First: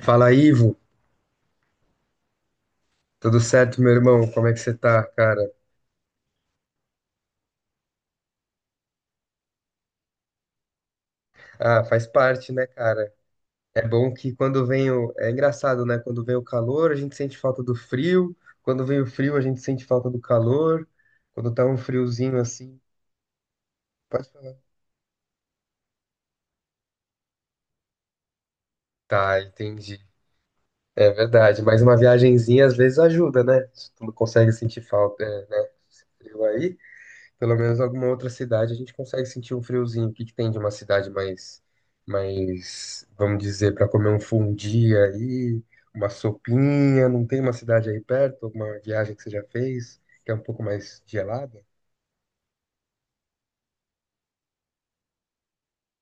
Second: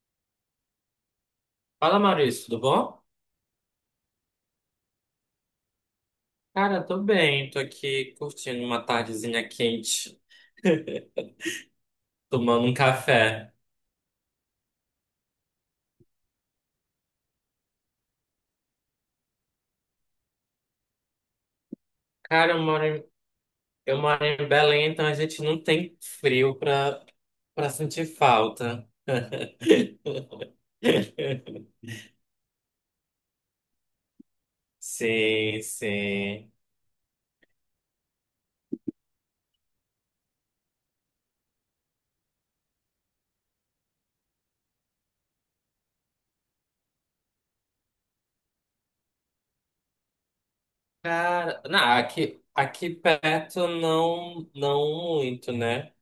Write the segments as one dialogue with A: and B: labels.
A: Fala, Ivo.
B: Fala, Maurício, tudo bom?
A: Tudo certo, meu irmão? Como é que você tá, cara?
B: Cara, tô bem, tô aqui curtindo uma tardezinha quente,
A: Ah, faz parte,
B: tomando
A: né,
B: um
A: cara?
B: café.
A: É bom que quando vem o. É engraçado, né? Quando vem o calor, a gente sente falta do frio. Quando vem o frio, a gente sente falta do calor. Quando tá um friozinho
B: Cara,
A: assim.
B: eu moro
A: Pode
B: em
A: falar.
B: Belém, então a gente não tem frio pra sentir falta.
A: Tá, entendi. É verdade. Mas uma viagenzinha às vezes ajuda, né? Se tu não consegue sentir falta, é,
B: Sim,
A: né? Frio
B: sim.
A: aí. Pelo menos alguma outra cidade a gente consegue sentir um friozinho. O que que tem de uma cidade mais, vamos dizer, para comer um fundi aí, uma sopinha? Não tem uma cidade aí perto, alguma viagem que você já fez que é um pouco mais gelada?
B: Cara, não, aqui perto não, não muito, né?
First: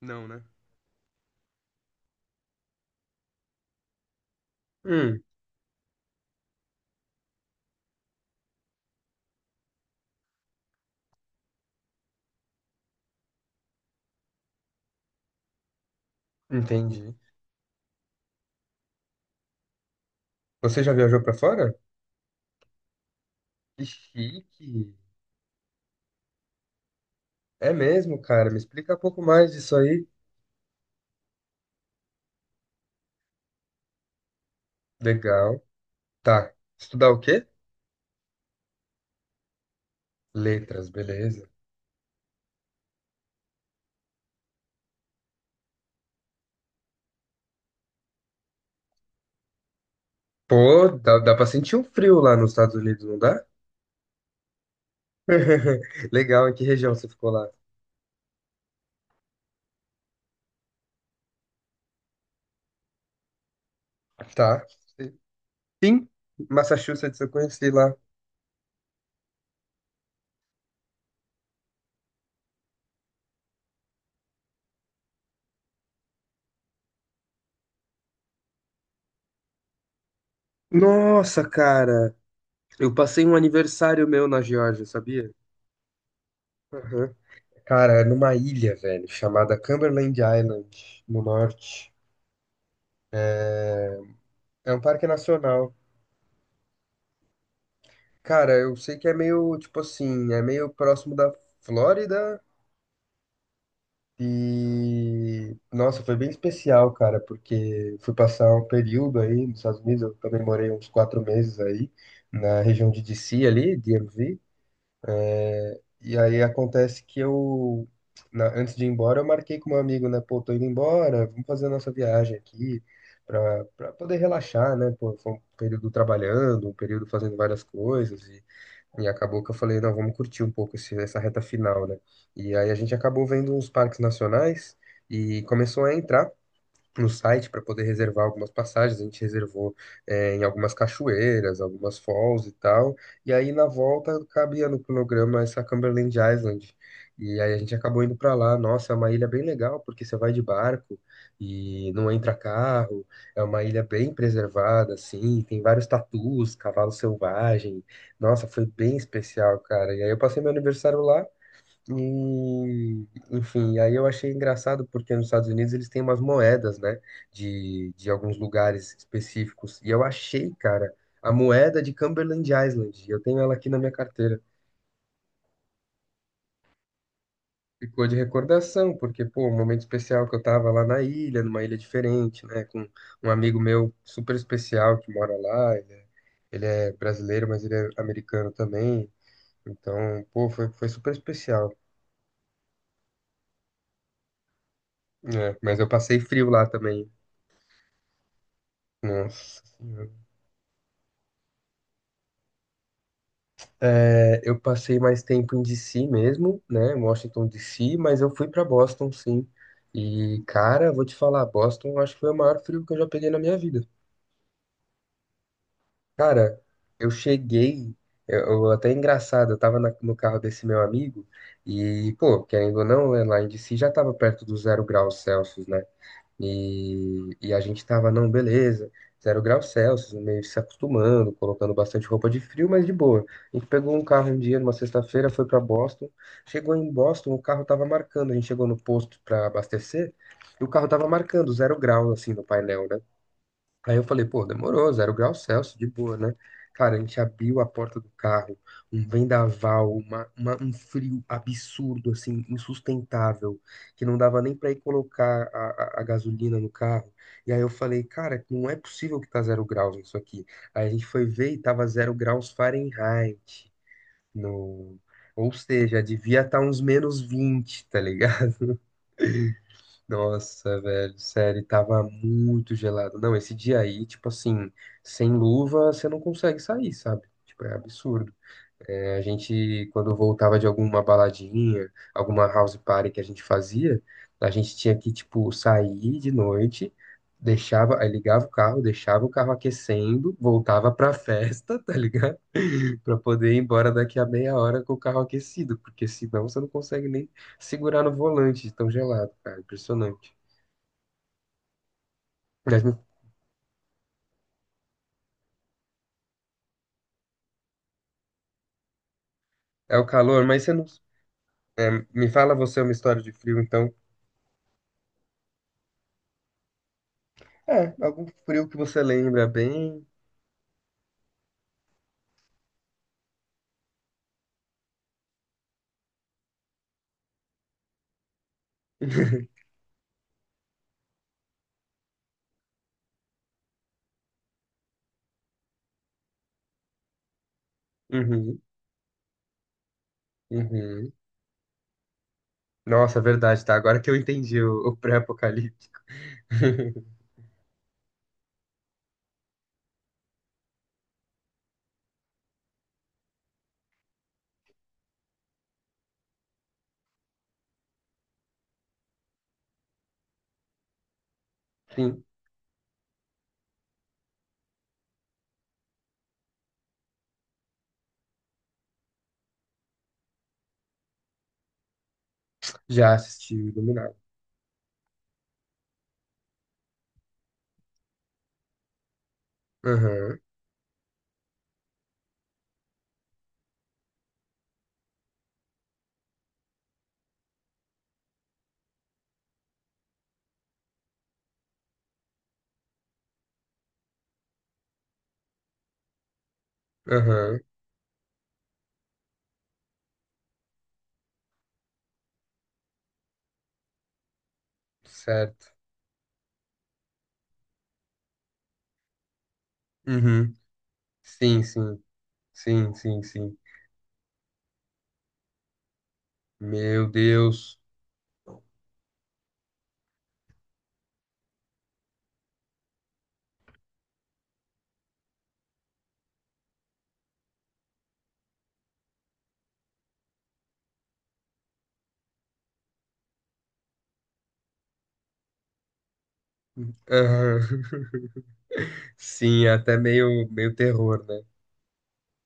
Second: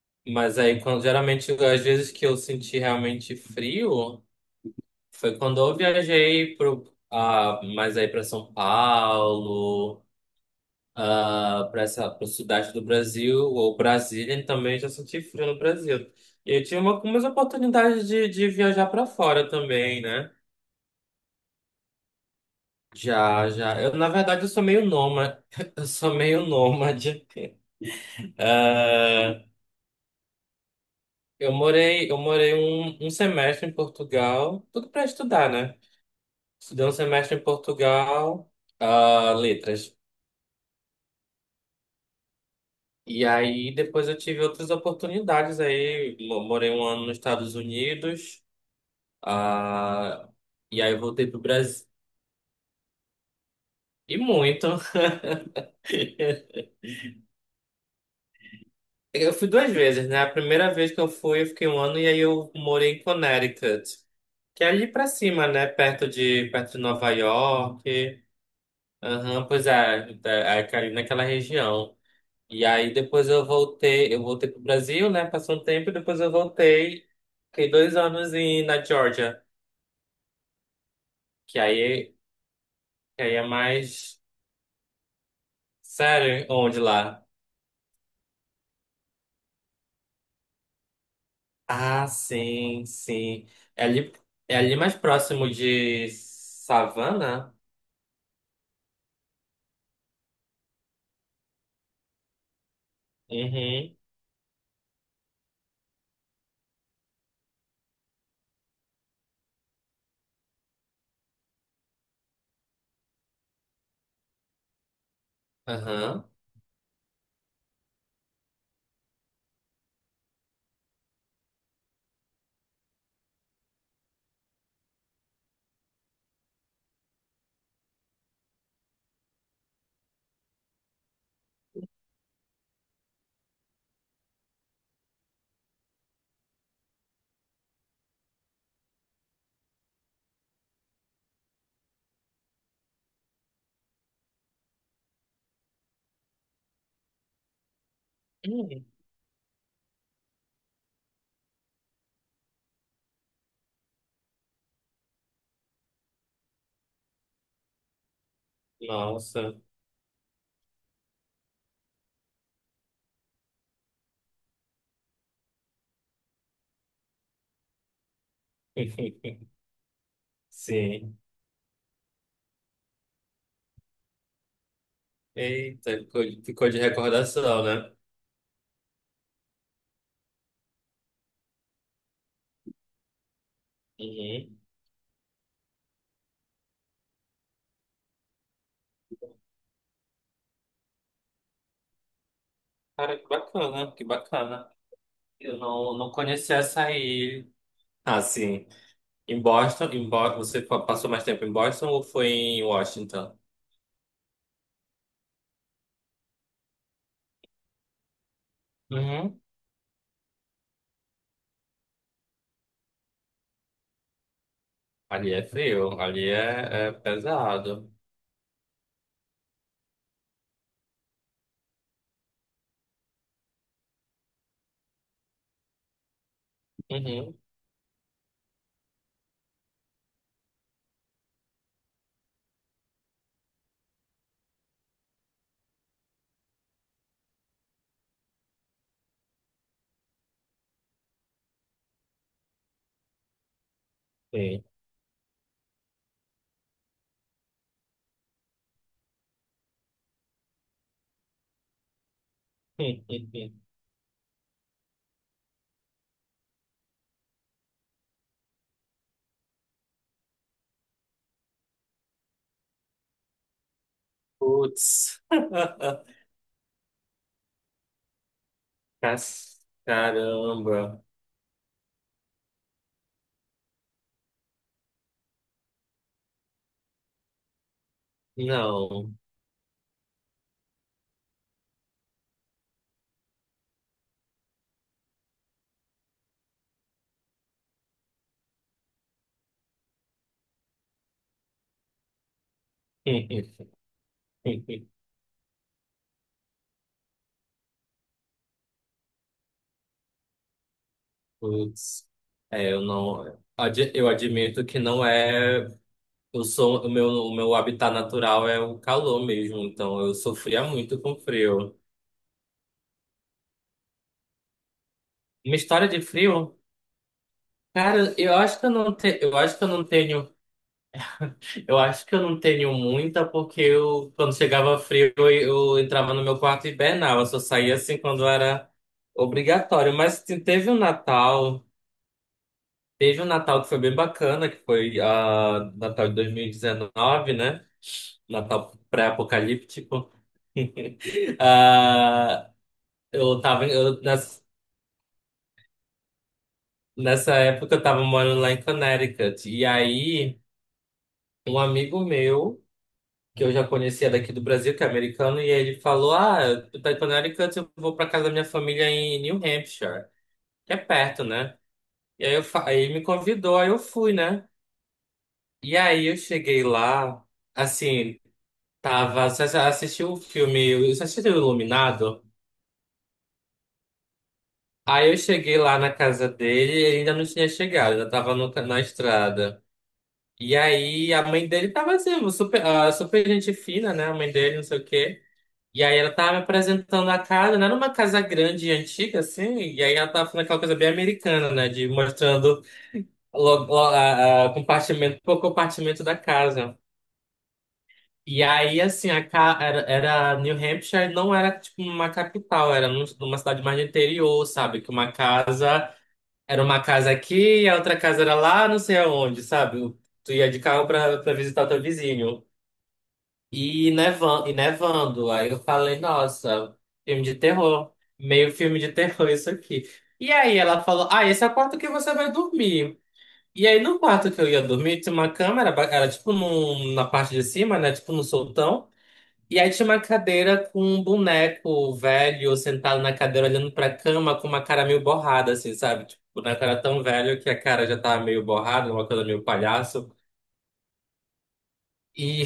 A: Não, né?
B: Mas aí, quando, geralmente, às vezes que eu senti realmente frio.
A: Hum,
B: Foi quando eu viajei mais aí para São Paulo, para essa pro sudeste do Brasil, ou Brasília, e também já senti frio no Brasil. E eu tive
A: entendi.
B: umas oportunidades de viajar para fora também, né?
A: Você já viajou pra fora?
B: Já, já.
A: Que
B: Eu, na verdade, eu sou meio
A: chique.
B: nômade. Eu sou meio nômade.
A: É mesmo, cara. Me explica um pouco
B: Ah,
A: mais disso aí.
B: eu morei um semestre em Portugal, tudo para estudar,
A: Legal.
B: né?
A: Tá.
B: Estudei um
A: Estudar o
B: semestre em
A: quê?
B: Portugal, letras.
A: Letras, beleza.
B: E aí depois eu tive outras oportunidades aí. Morei um ano nos Estados Unidos. Ah, e
A: Pô,
B: aí eu
A: dá,
B: voltei
A: dá
B: pro
A: pra sentir um
B: Brasil.
A: frio lá nos Estados Unidos, não dá?
B: E muito.
A: Legal, em que região você ficou lá?
B: Eu fui duas vezes, né? A primeira vez que eu fui, eu fiquei um ano e aí eu morei em Connecticut, que
A: Tá.
B: é ali pra cima, né?
A: Sim,
B: Perto de Nova
A: Massachusetts, eu conheci lá.
B: York. Aham, pois é, é ali naquela região. E aí depois eu voltei pro Brasil, né? Passou um tempo e depois eu voltei. Fiquei dois anos em, na Georgia,
A: Nossa,
B: que
A: cara,
B: aí
A: eu
B: E
A: passei um
B: aí é
A: aniversário
B: mais.
A: meu na Geórgia, sabia?
B: Sério, onde
A: Aham.
B: lá?
A: Cara, é numa ilha, velho, chamada Cumberland Island, no norte.
B: Ah, sim, sim. É ali, é
A: É
B: ali
A: um
B: mais
A: parque
B: próximo
A: nacional.
B: de Savana?
A: Cara, eu sei que é meio, tipo assim, é meio próximo da Flórida.
B: Uhum.
A: E nossa, foi bem especial, cara, porque fui passar um período aí nos Estados Unidos, eu também morei uns 4 meses aí, na região de DC ali, DMV. E
B: Aham.
A: aí acontece que eu, antes de ir embora, eu marquei com um amigo, né? Pô, tô indo embora, vamos fazer a nossa viagem aqui pra, poder relaxar, né? Pô, foi um período trabalhando, um período fazendo várias coisas e acabou que eu falei, não, vamos curtir um pouco esse, essa reta final, né? E aí a gente acabou vendo uns parques nacionais e começou a entrar no site para poder reservar algumas passagens. A gente reservou em algumas cachoeiras, algumas falls e tal. E aí na volta cabia no cronograma essa Cumberland Island. E aí a gente acabou indo para lá.
B: Hum.
A: Nossa, é uma ilha bem legal porque você vai de barco e não entra carro. É uma ilha bem preservada, assim. Tem vários tatus, cavalo selvagem. Nossa, foi bem
B: Nossa.
A: especial, cara. E aí eu passei meu aniversário lá. E, enfim, aí eu achei engraçado porque nos Estados Unidos eles têm umas moedas, né, de alguns lugares específicos. E eu achei, cara,
B: Sim.
A: a moeda de Cumberland Island. Eu tenho ela aqui na minha carteira.
B: Eita, ficou de recordação, né?
A: Ficou de recordação, porque, pô, um momento especial que eu tava lá na ilha, numa ilha diferente, né, com um amigo meu super
B: Uhum.
A: especial que mora lá. Ele é brasileiro, mas ele é americano também. Então, pô, foi super especial,
B: Cara, que bacana, que bacana.
A: né?
B: Eu
A: Mas eu
B: não, não
A: passei frio
B: conhecia
A: lá
B: essa
A: também.
B: ilha. Ah, sim. Em
A: Nossa
B: Boston,
A: senhora.
B: Passou mais tempo em Boston ou foi em Washington?
A: É, eu passei mais tempo em DC mesmo, né? Em Washington DC, mas eu fui para Boston, sim. E, cara, vou te falar, Boston acho que foi o maior frio que eu já peguei na minha vida.
B: Ali é frio,
A: Cara,
B: é
A: eu
B: pesado.
A: cheguei, eu- até é engraçado, eu tava no carro desse meu amigo e, pô, querendo ou não, né, lá em DC já tava perto dos 0 graus Celsius, né? E,
B: Uhum,
A: e a gente tava, não, beleza, 0 graus Celsius, meio se acostumando, colocando bastante roupa de frio, mas de boa. A gente pegou um carro um dia, numa sexta-feira, foi para Boston. Chegou em Boston, o carro tava marcando. A gente chegou no posto para abastecer e o carro tava marcando 0 graus assim, no painel, né? Aí eu falei, pô,
B: sim.
A: demorou, 0 graus Celsius, de boa, né? Cara, a gente abriu a porta do carro, um vendaval, um frio absurdo, assim, insustentável, que não dava nem pra ir colocar a gasolina no carro. E aí eu falei, cara, não é possível que tá 0 graus isso aqui. Aí a gente foi ver e tava 0 graus Fahrenheit no.
B: Putz.
A: Ou seja, devia estar uns -20. Tá,
B: Cas-
A: nossa,
B: Caramba.
A: velho, sério, tava muito gelado. Não, esse dia aí, tipo assim, sem luva, você não consegue sair, sabe? Tipo, é absurdo.
B: Não.
A: É, a gente, quando voltava de alguma baladinha, alguma house party que a gente fazia, a gente tinha que, tipo, sair de noite, deixava, aí ligava o carro, deixava o carro aquecendo, voltava pra festa, tá ligado? Pra poder ir embora daqui a meia hora com o carro aquecido, porque senão você não consegue nem segurar no volante de tão gelado, cara. Impressionante.
B: Putz. É, eu
A: Mas
B: não. Eu admito que não é. Eu sou, o meu habitat natural é o calor mesmo,
A: é
B: então
A: o
B: eu
A: calor, mas
B: sofria
A: você não.
B: muito com frio.
A: É, me fala você uma história de frio, então.
B: Uma história de frio?
A: É,
B: Cara,
A: algum
B: eu acho que
A: frio que você
B: eu
A: lembra
B: acho que eu não
A: bem.
B: tenho. Eu acho que eu não tenho muita, porque eu, quando chegava frio, eu entrava no meu quarto e hibernava. Só saía assim quando era obrigatório. Mas teve um Natal que foi bem bacana, que foi Natal de 2019, né?
A: Uhum.
B: Natal pré-apocalíptico.
A: Uhum.
B: Ah,
A: Nossa, é
B: eu
A: verdade,
B: tava, em-
A: tá? Agora
B: eu,
A: que eu
B: nessa,
A: entendi o pré apocalipse.
B: nessa época eu tava morando lá em Connecticut. E aí, um amigo meu que eu já conhecia daqui do Brasil, que é americano, e aí ele falou: Ah, tu tá em Connecticut, eu vou pra casa da minha família em New Hampshire, que é perto, né?
A: Sim,
B: E aí, aí ele me convidou, aí eu fui, né? E aí eu cheguei lá, assim, tava, assisti o filme, eu assisti o Iluminado.
A: já assisti o Iluminado.
B: Aí eu cheguei lá na casa dele e ele ainda não tinha chegado, ainda tava no, na estrada.
A: Aham,
B: E aí a mãe dele tava assim, super, super gente fina, né? A mãe dele, não sei o quê. E aí ela tava me apresentando a casa, não era uma casa grande e antiga, assim, e aí ela tava falando aquela coisa bem americana, né? De mostrando compartimento por compartimento da casa.
A: aham,
B: E aí, assim, era New Hampshire, não era tipo uma capital, era numa cidade mais do interior, sabe? Que uma
A: certo.
B: casa era uma casa aqui e a outra casa era lá, não sei aonde, sabe? Tu ia
A: Uhum.
B: de carro pra
A: Sim,
B: visitar o teu
A: sim,
B: vizinho.
A: sim, sim, sim.
B: E nevando, e nevando. Aí eu falei, nossa,
A: Meu
B: filme de
A: Deus.
B: terror. Meio filme de terror isso aqui. E aí ela falou, ah, esse é o quarto que você vai dormir. E aí no quarto que eu ia dormir, tinha uma câmera, era tipo na parte de cima, né? Tipo no soltão. E aí tinha uma cadeira com um boneco velho sentado na cadeira olhando pra cama com uma cara meio borrada, assim, sabe? Tipo, o boneco era tão velho que a
A: Aham.
B: cara já tava meio borrada, uma coisa meio
A: Sim, é até
B: palhaço.
A: meio, meio terror, né?
B: E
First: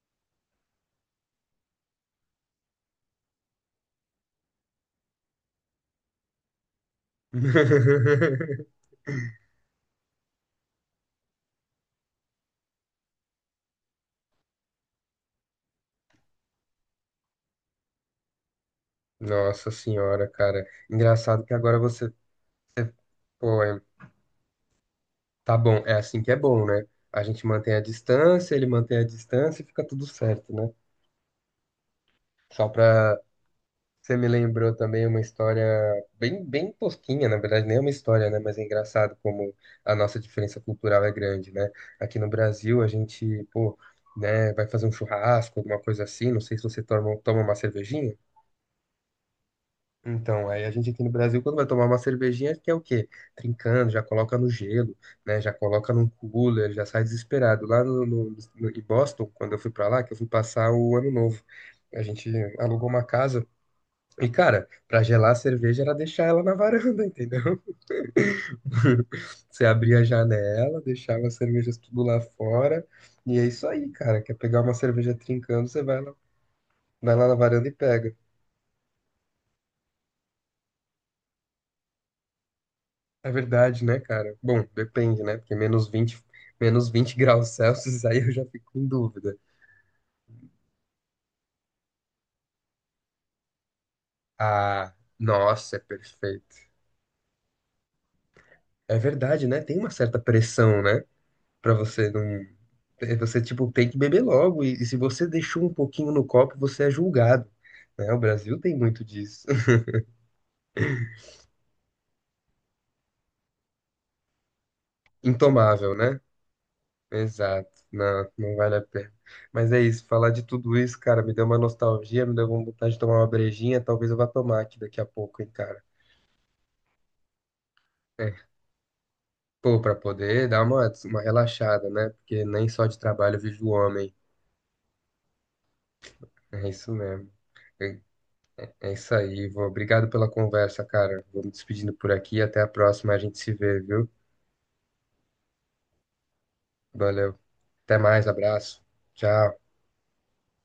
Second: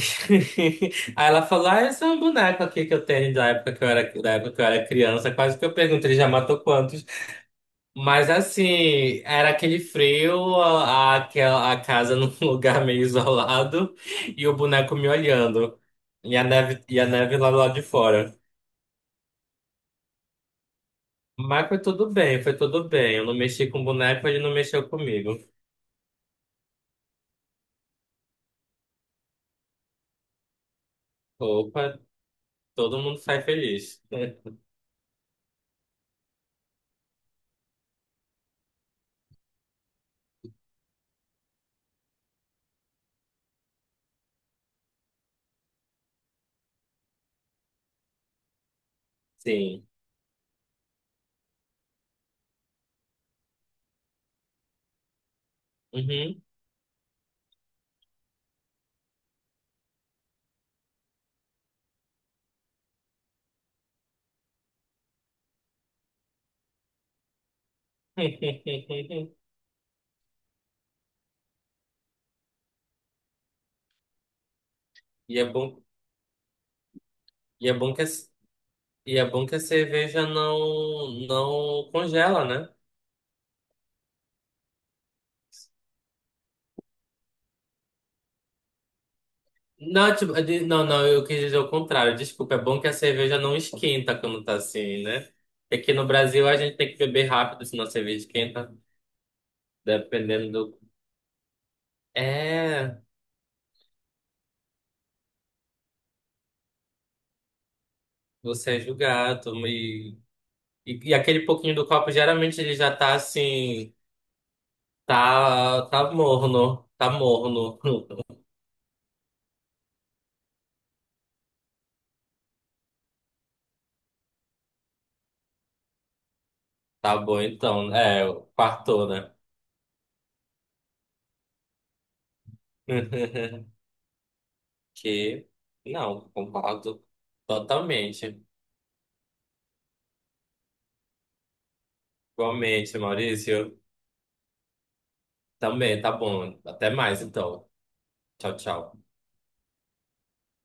B: aí ela falou: Ah, esse é um boneco aqui que eu tenho da época que eu era criança. Quase que eu pergunto, ele já matou quantos? Mas assim, era aquele frio, a casa num lugar meio isolado e o boneco me olhando. E a neve lá do lado de fora.
A: Nossa senhora, cara. Engraçado que
B: Mas
A: agora
B: foi tudo
A: você.
B: bem, foi tudo bem. Eu não
A: Pô,
B: mexi com o boneco, ele não mexeu comigo.
A: tá bom, é assim que é bom, né? A gente mantém a distância, ele mantém a distância e fica tudo certo, né?
B: Opa,
A: Só
B: todo mundo
A: pra
B: sai feliz.
A: Você me lembrou também uma história bem, bem tosquinha, na verdade, nem é uma história, né? Mas é engraçado como a nossa diferença cultural é grande, né? Aqui no Brasil, a gente, pô, né, vai fazer um churrasco, alguma coisa assim, não sei se você toma uma cervejinha.
B: Sim.
A: Então, aí a gente aqui no Brasil, quando vai tomar uma cervejinha, quer o quê? Trincando, já coloca no gelo, né? Já coloca num
B: Uhum.
A: cooler, já sai desesperado. Lá em Boston, quando eu fui pra lá, que eu fui passar o ano novo, a gente alugou uma casa e, cara, pra gelar a cerveja era deixar ela na varanda, entendeu? Você abria a janela, deixava as cervejas tudo lá fora. E é isso aí, cara. Quer pegar uma cerveja
B: E é
A: trincando, você
B: bom,
A: vai lá na varanda
B: e
A: e
B: é bom que é
A: pega.
B: E é bom que a cerveja não congela, né?
A: É verdade, né, cara? Bom, depende, né? Porque -20, -20 graus Celsius, aí eu já fico em dúvida.
B: Não, eu quis dizer o contrário. Desculpa, é bom que a cerveja não esquenta quando tá
A: Ah,
B: assim, né?
A: nossa, é
B: Porque aqui no Brasil
A: perfeito.
B: a gente tem que beber rápido, senão a cerveja esquenta,
A: É verdade, né? Tem uma certa
B: dependendo do.
A: pressão, né? Pra você não.
B: É,
A: Você, tipo, tem que beber logo, e se você deixou um pouquinho no copo, você é julgado, né? O Brasil tem
B: você é
A: muito disso.
B: julgado. E aquele pouquinho do copo, geralmente ele já tá assim,
A: Intomável,
B: tá
A: né?
B: morno, tá
A: Exato.
B: morno.
A: Não, não vale a pena. Mas é isso, falar de tudo isso, cara, me deu uma nostalgia, me deu uma vontade de tomar uma brejinha, talvez eu vá tomar aqui daqui a pouco, hein, cara.
B: Tá bom então, é,
A: É.
B: quartou, né?
A: Pô, pra poder dar uma relaxada, né? Porque nem só de trabalho vive o homem.
B: Que não,
A: É isso
B: concordo
A: mesmo.
B: totalmente.
A: É isso aí, Ivo. Obrigado pela conversa, cara. Vou me despedindo por aqui. Até a
B: Igualmente,
A: próxima. A gente se
B: Maurício.
A: vê, viu?
B: Também, tá bom. Até mais,
A: Valeu.
B: então.
A: Até mais.
B: Tchau,
A: Abraço.
B: tchau.
A: Tchau.